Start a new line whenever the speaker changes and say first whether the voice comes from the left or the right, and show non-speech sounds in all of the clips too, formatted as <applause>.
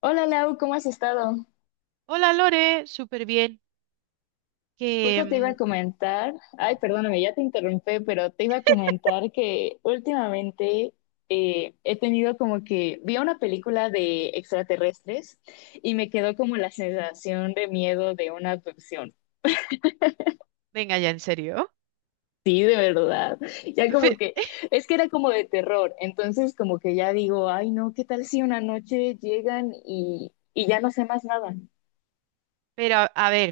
left: Hola Lau, ¿cómo has estado?
right: Hola Lore, súper bien. Que
left: Justo te iba a comentar, ay, perdóname, ya te interrumpí, pero te iba a comentar que últimamente he tenido como que vi una película de extraterrestres y me quedó como la sensación de miedo de una abducción.
right: venga ya, en serio.
left: Sí, de verdad. Ya como
right: Fe-
left: que, es que era como de terror, entonces como que ya digo, ay no, ¿qué tal si una noche llegan y ya no sé más nada?
right: Pero a ver,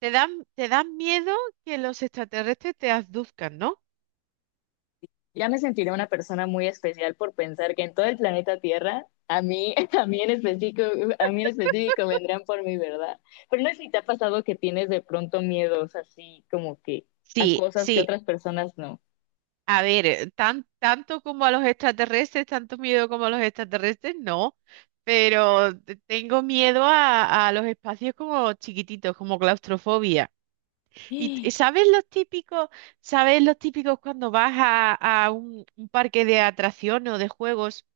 right: te dan miedo que los extraterrestres te abduzcan, ¿no?
left: Ya me sentiré una persona muy especial por pensar que en todo el planeta Tierra, a mí, <laughs> a mí en específico, a mí en específico vendrán por mi, ¿verdad? Pero no sé si te ha pasado que tienes de pronto miedos así como que a
right: Sí,
left: cosas que
right: sí.
left: otras personas no.
right: A ver, tanto como a los extraterrestres, tanto miedo como a los extraterrestres, no. Pero tengo miedo a los espacios como chiquititos, como claustrofobia. Y
left: <gasps>
right: sabes los típicos cuando vas a un parque de atracciones o de juegos?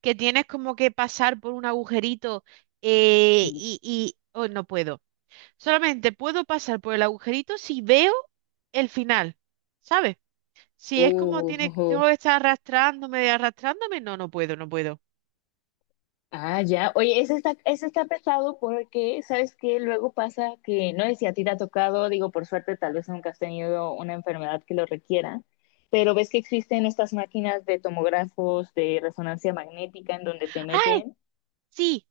right: Que tienes como que pasar por un agujerito,
left: Sí.
right: y oh, no puedo. Solamente puedo pasar por el agujerito si veo el final, ¿sabes? Si es como tiene,
left: Uh,
right: tengo que estar arrastrándome, arrastrándome, no, no puedo, no puedo.
left: ah, ya. Oye, ese está pesado porque, ¿sabes qué? Luego pasa que, no sé si a ti te ha tocado, digo, por suerte, tal vez nunca has tenido una enfermedad que lo requiera, pero ves que existen estas máquinas de tomógrafos de resonancia magnética en donde te
right: ¡Ay!
left: meten
right: Sí,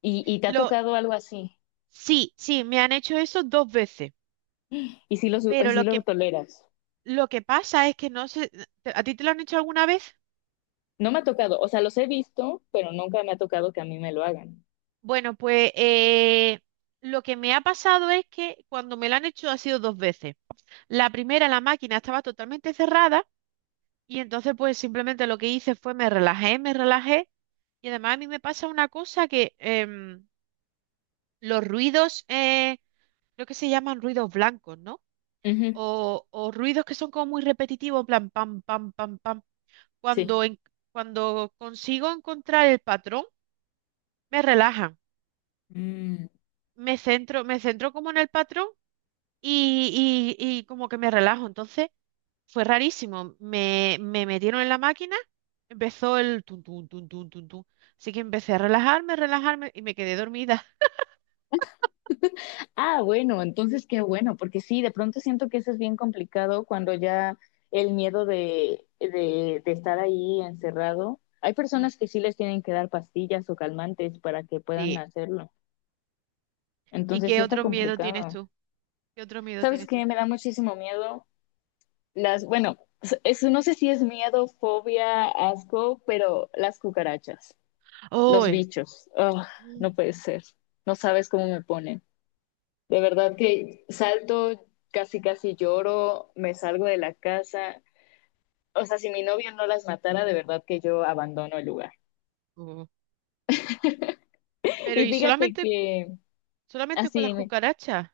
left: y te ha
right: lo,
left: tocado algo así
right: sí, sí, me han hecho eso dos veces,
left: y si lo, y
right: pero
left: sí lo toleras.
right: lo que pasa es que no sé, ¿a ti te lo han hecho alguna vez?
left: No me ha tocado, o sea, los he visto, pero nunca me ha tocado que a mí me lo hagan.
right: Bueno, pues lo que me ha pasado es que cuando me lo han hecho ha sido dos veces. La primera, la máquina estaba totalmente cerrada y entonces pues simplemente lo que hice fue me relajé, me relajé. Y además a mí me pasa una cosa que los ruidos, creo que se llaman ruidos blancos, ¿no?
left: Ujú,
right: O ruidos que son como muy repetitivos, en plan pam, pam, pam, pam.
left: sí.
right: Cuando, en- cuando consigo encontrar el patrón, me relajan, me centro como en el patrón y, y como que me relajo. Entonces... fue rarísimo. Me metieron en la máquina, empezó el tun, tun, tun, tun, tun, tun. Así que empecé a relajarme, relajarme y me quedé dormida.
left: Ah, bueno, entonces qué bueno, porque sí, de pronto siento que eso es bien complicado cuando ya el miedo de estar ahí encerrado. Hay
right: Mm,
left: personas que sí les tienen que dar pastillas o calmantes para que puedan
right: sí.
left: hacerlo.
right: ¿Y
left: Entonces sí
right: qué
left: está
right: otro miedo tienes
left: complicado.
right: tú? ¿Qué otro miedo
left: ¿Sabes
right: tienes
left: qué?
right: tú?
left: Me da muchísimo miedo las, bueno, eso no sé si es miedo, fobia, asco, pero las cucarachas, los
right: ¡Uy!
left: bichos. Ugh, no
right: Mm,
left: puede ser. No sabes cómo me ponen. De verdad que salto, casi casi lloro, me salgo de la casa. O sea, si mi novio no las matara, de verdad que yo abandono el lugar.
right: oh. Pero
left: Y
right: ¿y
left: fíjate
right: solamente,
left: que
right: solamente con las
left: así,
right: cucarachas?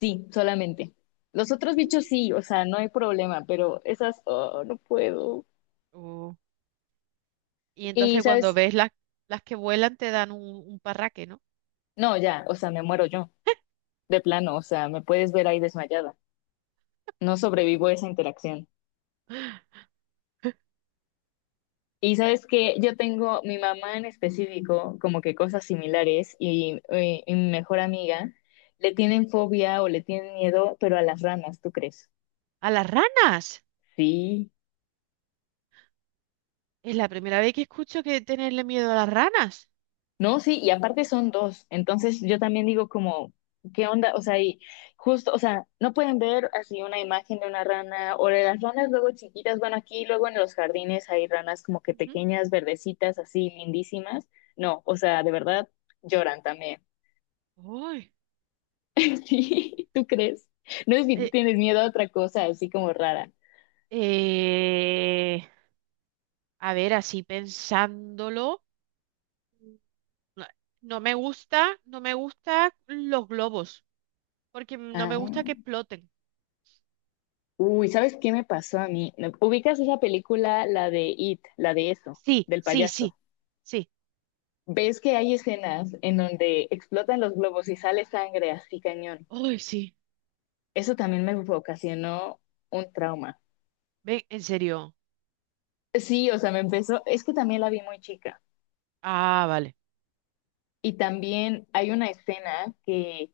left: sí, solamente. Los otros bichos
right: Mm,
left: sí, o sea, no hay problema, pero esas, oh, no puedo.
right: oh. Y
left: Y
right: entonces cuando
left: sabes,
right: ves las que vuelan te dan un parraque, ¿no?
left: no, ya, o sea, me muero yo, de plano, o sea, me puedes ver ahí desmayada. No sobrevivo a esa interacción. Y sabes que yo tengo mi mamá en específico, como que cosas similares, y mi mejor amiga le tienen fobia o le tienen miedo, pero a las ranas, ¿tú crees?
right: ¡A las ranas!
left: Sí,
right: Es la primera vez que escucho que tenerle miedo a las ranas.
left: no, sí, y aparte son dos. Entonces yo también digo como, ¿qué onda? O sea, y justo, o sea, no pueden ver así una imagen de una rana o de las ranas luego chiquitas. Bueno, aquí luego en los jardines hay ranas como que
right: Ujú.
left: pequeñas, verdecitas, así lindísimas. No, o sea, de verdad lloran también.
right: ¡Uy!
left: <laughs> Sí, ¿tú crees? No sé si tú
right: Eh,
left: tienes miedo a otra cosa así como rara.
right: Eh, a ver, así pensándolo, no, no me gusta, no me gusta los globos, porque no me
left: Ah.
right: gusta que exploten.
left: Uy, ¿sabes qué me pasó a mí? No, ¿ubicas esa película, la de It, la de eso,
right: Sí,
left: del
right: sí,
left: payaso?
right: sí, sí.
left: ¿Ves que hay escenas en donde explotan los globos y sale sangre así cañón?
right: Ay, sí.
left: Eso también me ocasionó un trauma.
right: Ven, en serio.
left: Sí, o sea, me empezó, es que también la vi muy chica.
right: Ah, vale.
left: Y también hay una escena que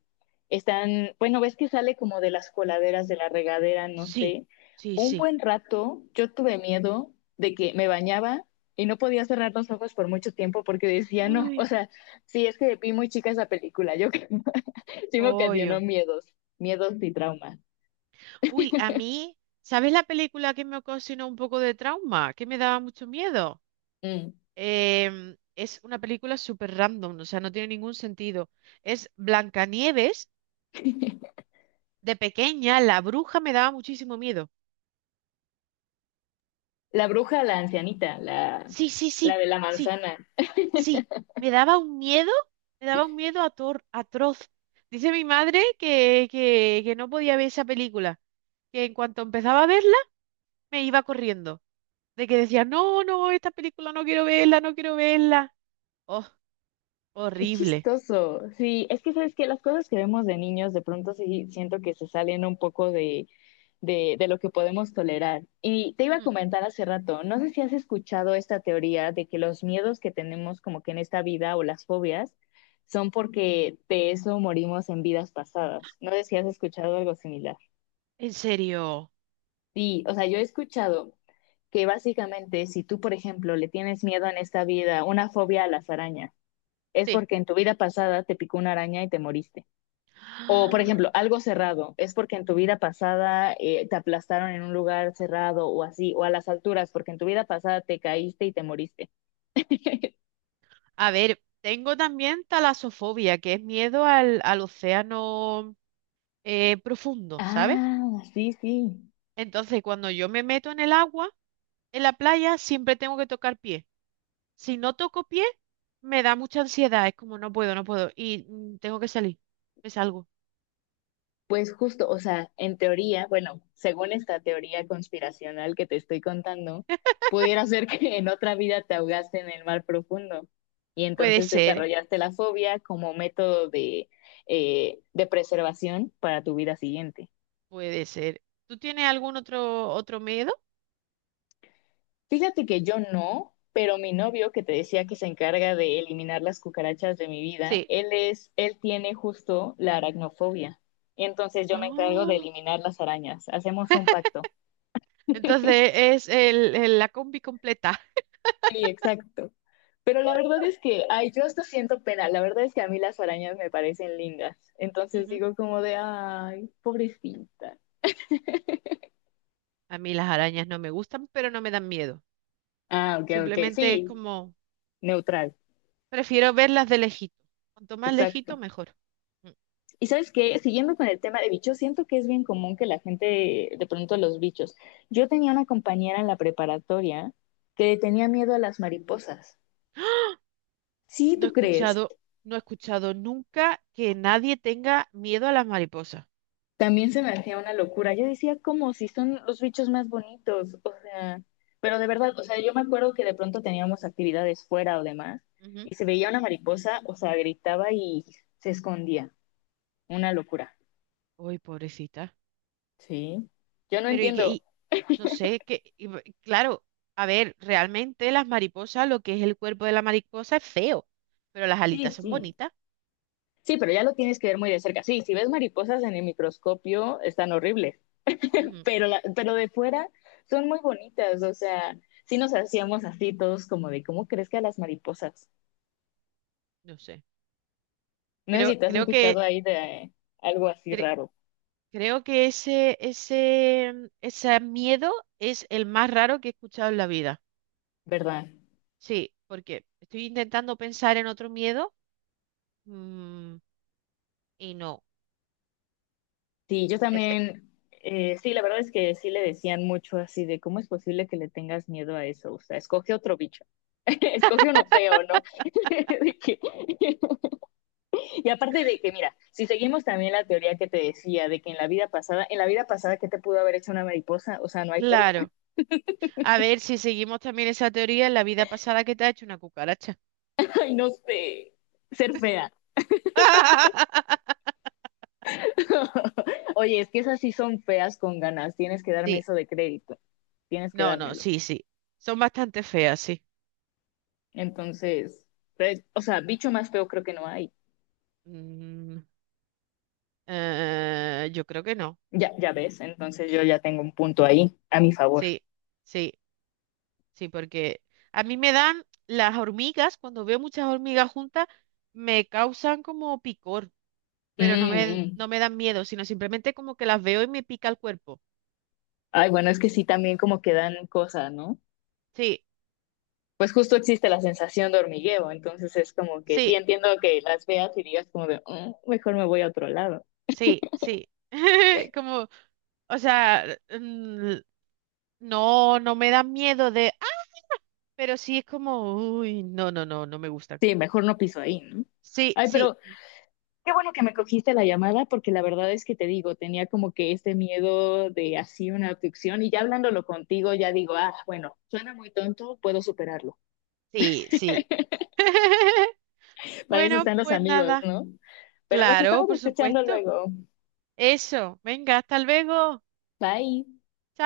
left: están, bueno, ves que sale como de las coladeras de la regadera, no
right: Sí,
left: sé.
right: sí,
left: Un
right: sí.
left: buen rato yo tuve miedo de que me bañaba y no podía cerrar los ojos por mucho tiempo porque decía, no, o
right: Ay,
left: sea, sí, es que vi muy chica esa película, <laughs> sí me ocasionó
right: pollo.
left: miedos, miedos y traumas.
right: Uy, a mí, ¿sabes la película que me ocasionó un poco de trauma? Que me daba mucho miedo.
left: Mm.
right: Es una película súper random, o sea, no tiene ningún sentido. Es Blancanieves. De pequeña, la bruja me daba muchísimo miedo.
left: La bruja, la ancianita, la,
right: Sí, sí,
left: la
right: sí,
left: de la
right: sí,
left: manzana.
right: sí. Me daba un miedo, me daba un miedo atroz. Dice mi madre que no podía ver esa película, que en cuanto empezaba a verla, me iba corriendo. De que decía, no, no, esta película no quiero verla, no quiero verla. Oh,
left: Qué
right: horrible.
left: chistoso. Sí, es que sabes que las cosas que vemos de niños de pronto sí siento que se salen un poco de, de lo que podemos tolerar. Y te iba a
right: Mm,
left: comentar hace rato, no sé si has escuchado esta teoría de que los miedos que tenemos como que en esta vida o las fobias son porque de eso morimos en vidas pasadas. No sé si has escuchado algo similar.
right: en serio,
left: Sí, o sea, yo he escuchado que básicamente si tú, por ejemplo, le tienes miedo en esta vida, una fobia a las arañas, es
right: sí.
left: porque en tu vida pasada te picó una araña y te moriste. O, por
right: <gasps>
left: ejemplo, algo cerrado, es porque en tu vida pasada te aplastaron en un lugar cerrado o así, o a las alturas, porque en tu vida pasada te caíste y te moriste. <laughs>
right: A ver, tengo también talasofobia, que es miedo al, al océano profundo, ¿sabes?
left: Ah, sí, sí.
right: Entonces, cuando yo me meto en el agua, en la playa, siempre tengo que tocar pie. Si no toco pie, me da mucha ansiedad. Es como no puedo, no puedo. Y tengo que salir. Me salgo.
left: Pues justo, o sea, en teoría, bueno, según esta teoría conspiracional que te estoy contando, pudiera ser <laughs> que en otra vida te ahogaste en el mar profundo y
right: Puede
left: entonces
right: ser,
left: desarrollaste la fobia como método de preservación para tu vida siguiente.
right: puede ser. ¿Tú tienes algún otro, otro miedo?
left: Fíjate que yo no, pero mi novio que te decía que se encarga de eliminar las cucarachas de mi vida,
right: Sí.
left: él es, él tiene justo la aracnofobia. Entonces yo me encargo de
right: Oh,
left: eliminar las arañas. Hacemos un pacto.
right: entonces es el, la combi completa.
left: Sí, exacto. Pero la verdad es que, ay, yo hasta siento pena. La verdad es que a mí las arañas me parecen lindas.
right: <laughs>
left: Entonces
right: Ujú.
left: digo como de, ay, pobrecita.
right: A mí las arañas no me gustan, pero no me dan miedo.
left: Ah, ok, ok.
right: Simplemente es
left: Sí,
right: como,
left: neutral.
right: prefiero verlas de lejito. Cuanto más lejito,
left: Exacto.
right: mejor. Mm.
left: Y sabes que, siguiendo con el tema de bichos, siento que es bien común que la gente de pronto los bichos. Yo tenía una compañera en la preparatoria que le tenía miedo a las mariposas. Sí,
right: No he
left: tú crees.
right: escuchado, no he escuchado nunca que nadie tenga miedo a las mariposas.
left: También se me hacía una locura. Yo decía, como si son los bichos más bonitos, o sea, pero de verdad, o sea, yo me acuerdo que de pronto teníamos actividades fuera o demás,
right: Ujú.
left: y se veía una mariposa, o sea, gritaba y se escondía. Una locura.
right: Uy, pobrecita.
left: Sí. Yo no
right: Pero y que,
left: entiendo.
right: y, no sé, que, y claro, a ver, realmente las mariposas, lo que es el cuerpo de la mariposa es feo, pero las
left: Sí,
right: alitas son
left: sí.
right: bonitas.
left: Sí, pero ya lo tienes que ver muy de cerca. Sí, si ves mariposas en el microscopio, están horribles,
right: Ujú.
left: pero, la, pero de fuera son muy bonitas, o sea, sí nos hacíamos así todos como de cómo crees que a las mariposas.
right: No sé.
left: No sé si te has
right: Creo
left: escuchado
right: que,
left: ahí de eh, algo así
right: cre-
left: raro,
right: creo que ese, ese miedo es el más raro que he escuchado en la vida.
left: ¿verdad?
right: Sí, porque estoy intentando pensar en otro miedo, mm, y no.
left: Sí, yo también, sí, la verdad es que sí le decían mucho así de cómo es posible que le tengas miedo a eso, o sea, escoge otro bicho, <laughs> escoge uno feo, ¿no? <laughs> De que- <laughs> Y aparte de que, mira, si seguimos también la teoría que te decía de que en la vida pasada, en la vida pasada, ¿qué te pudo haber hecho una mariposa? O sea, no hay forma.
right: Claro. A ver, si seguimos también esa teoría, en la vida pasada que te ha hecho una cucaracha?
left: <laughs> Ay, no sé. Ser fea.
right: <laughs>
left: <laughs> Oye, es que esas sí son feas con ganas. Tienes que darme
right: Sí,
left: eso de crédito. Tienes que
right: no, no,
left: dármelo.
right: sí, sí. Son bastante feas, sí.
left: Entonces, pues, o sea, bicho más feo creo que no hay.
right: Mm, yo creo que no.
left: Ya, ya ves. Entonces yo ya tengo un punto ahí a mi favor.
right: Sí, sí, sí, porque a mí me dan las hormigas, cuando veo muchas hormigas juntas, me causan como picor,
left: Mm,
right: pero no me,
left: mm.
right: no me dan miedo, sino simplemente como que las veo y me pica el cuerpo.
left: Ay, bueno, es que sí también como que dan cosas, ¿no?
right: Sí,
left: Pues justo existe la sensación de hormigueo, entonces es como que sí
right: sí,
left: entiendo que las veas y digas como de, "Mm, mejor me voy a otro lado".
right: sí, sí. <laughs> Como, o sea, no, no me da miedo de, ah, pero sí es como, uy, no, no, no, no me gusta.
left: Sí, mejor no piso ahí, ¿no?
right: Sí,
left: Ay,
right: sí,
left: pero qué bueno que me cogiste la llamada porque la verdad es que te digo, tenía como que este miedo de así una abducción y ya hablándolo contigo ya digo, ah, bueno, suena muy tonto, puedo superarlo.
right: sí, sí. <laughs>
left: Para eso
right: Bueno,
left: están los
right: pues
left: amigos,
right: nada.
left: ¿no? Pero nos
right: Claro,
left: estamos
right: por
left: escuchando
right: supuesto.
left: luego.
right: Eso. Venga, hasta luego.
left: Bye.
right: Chao.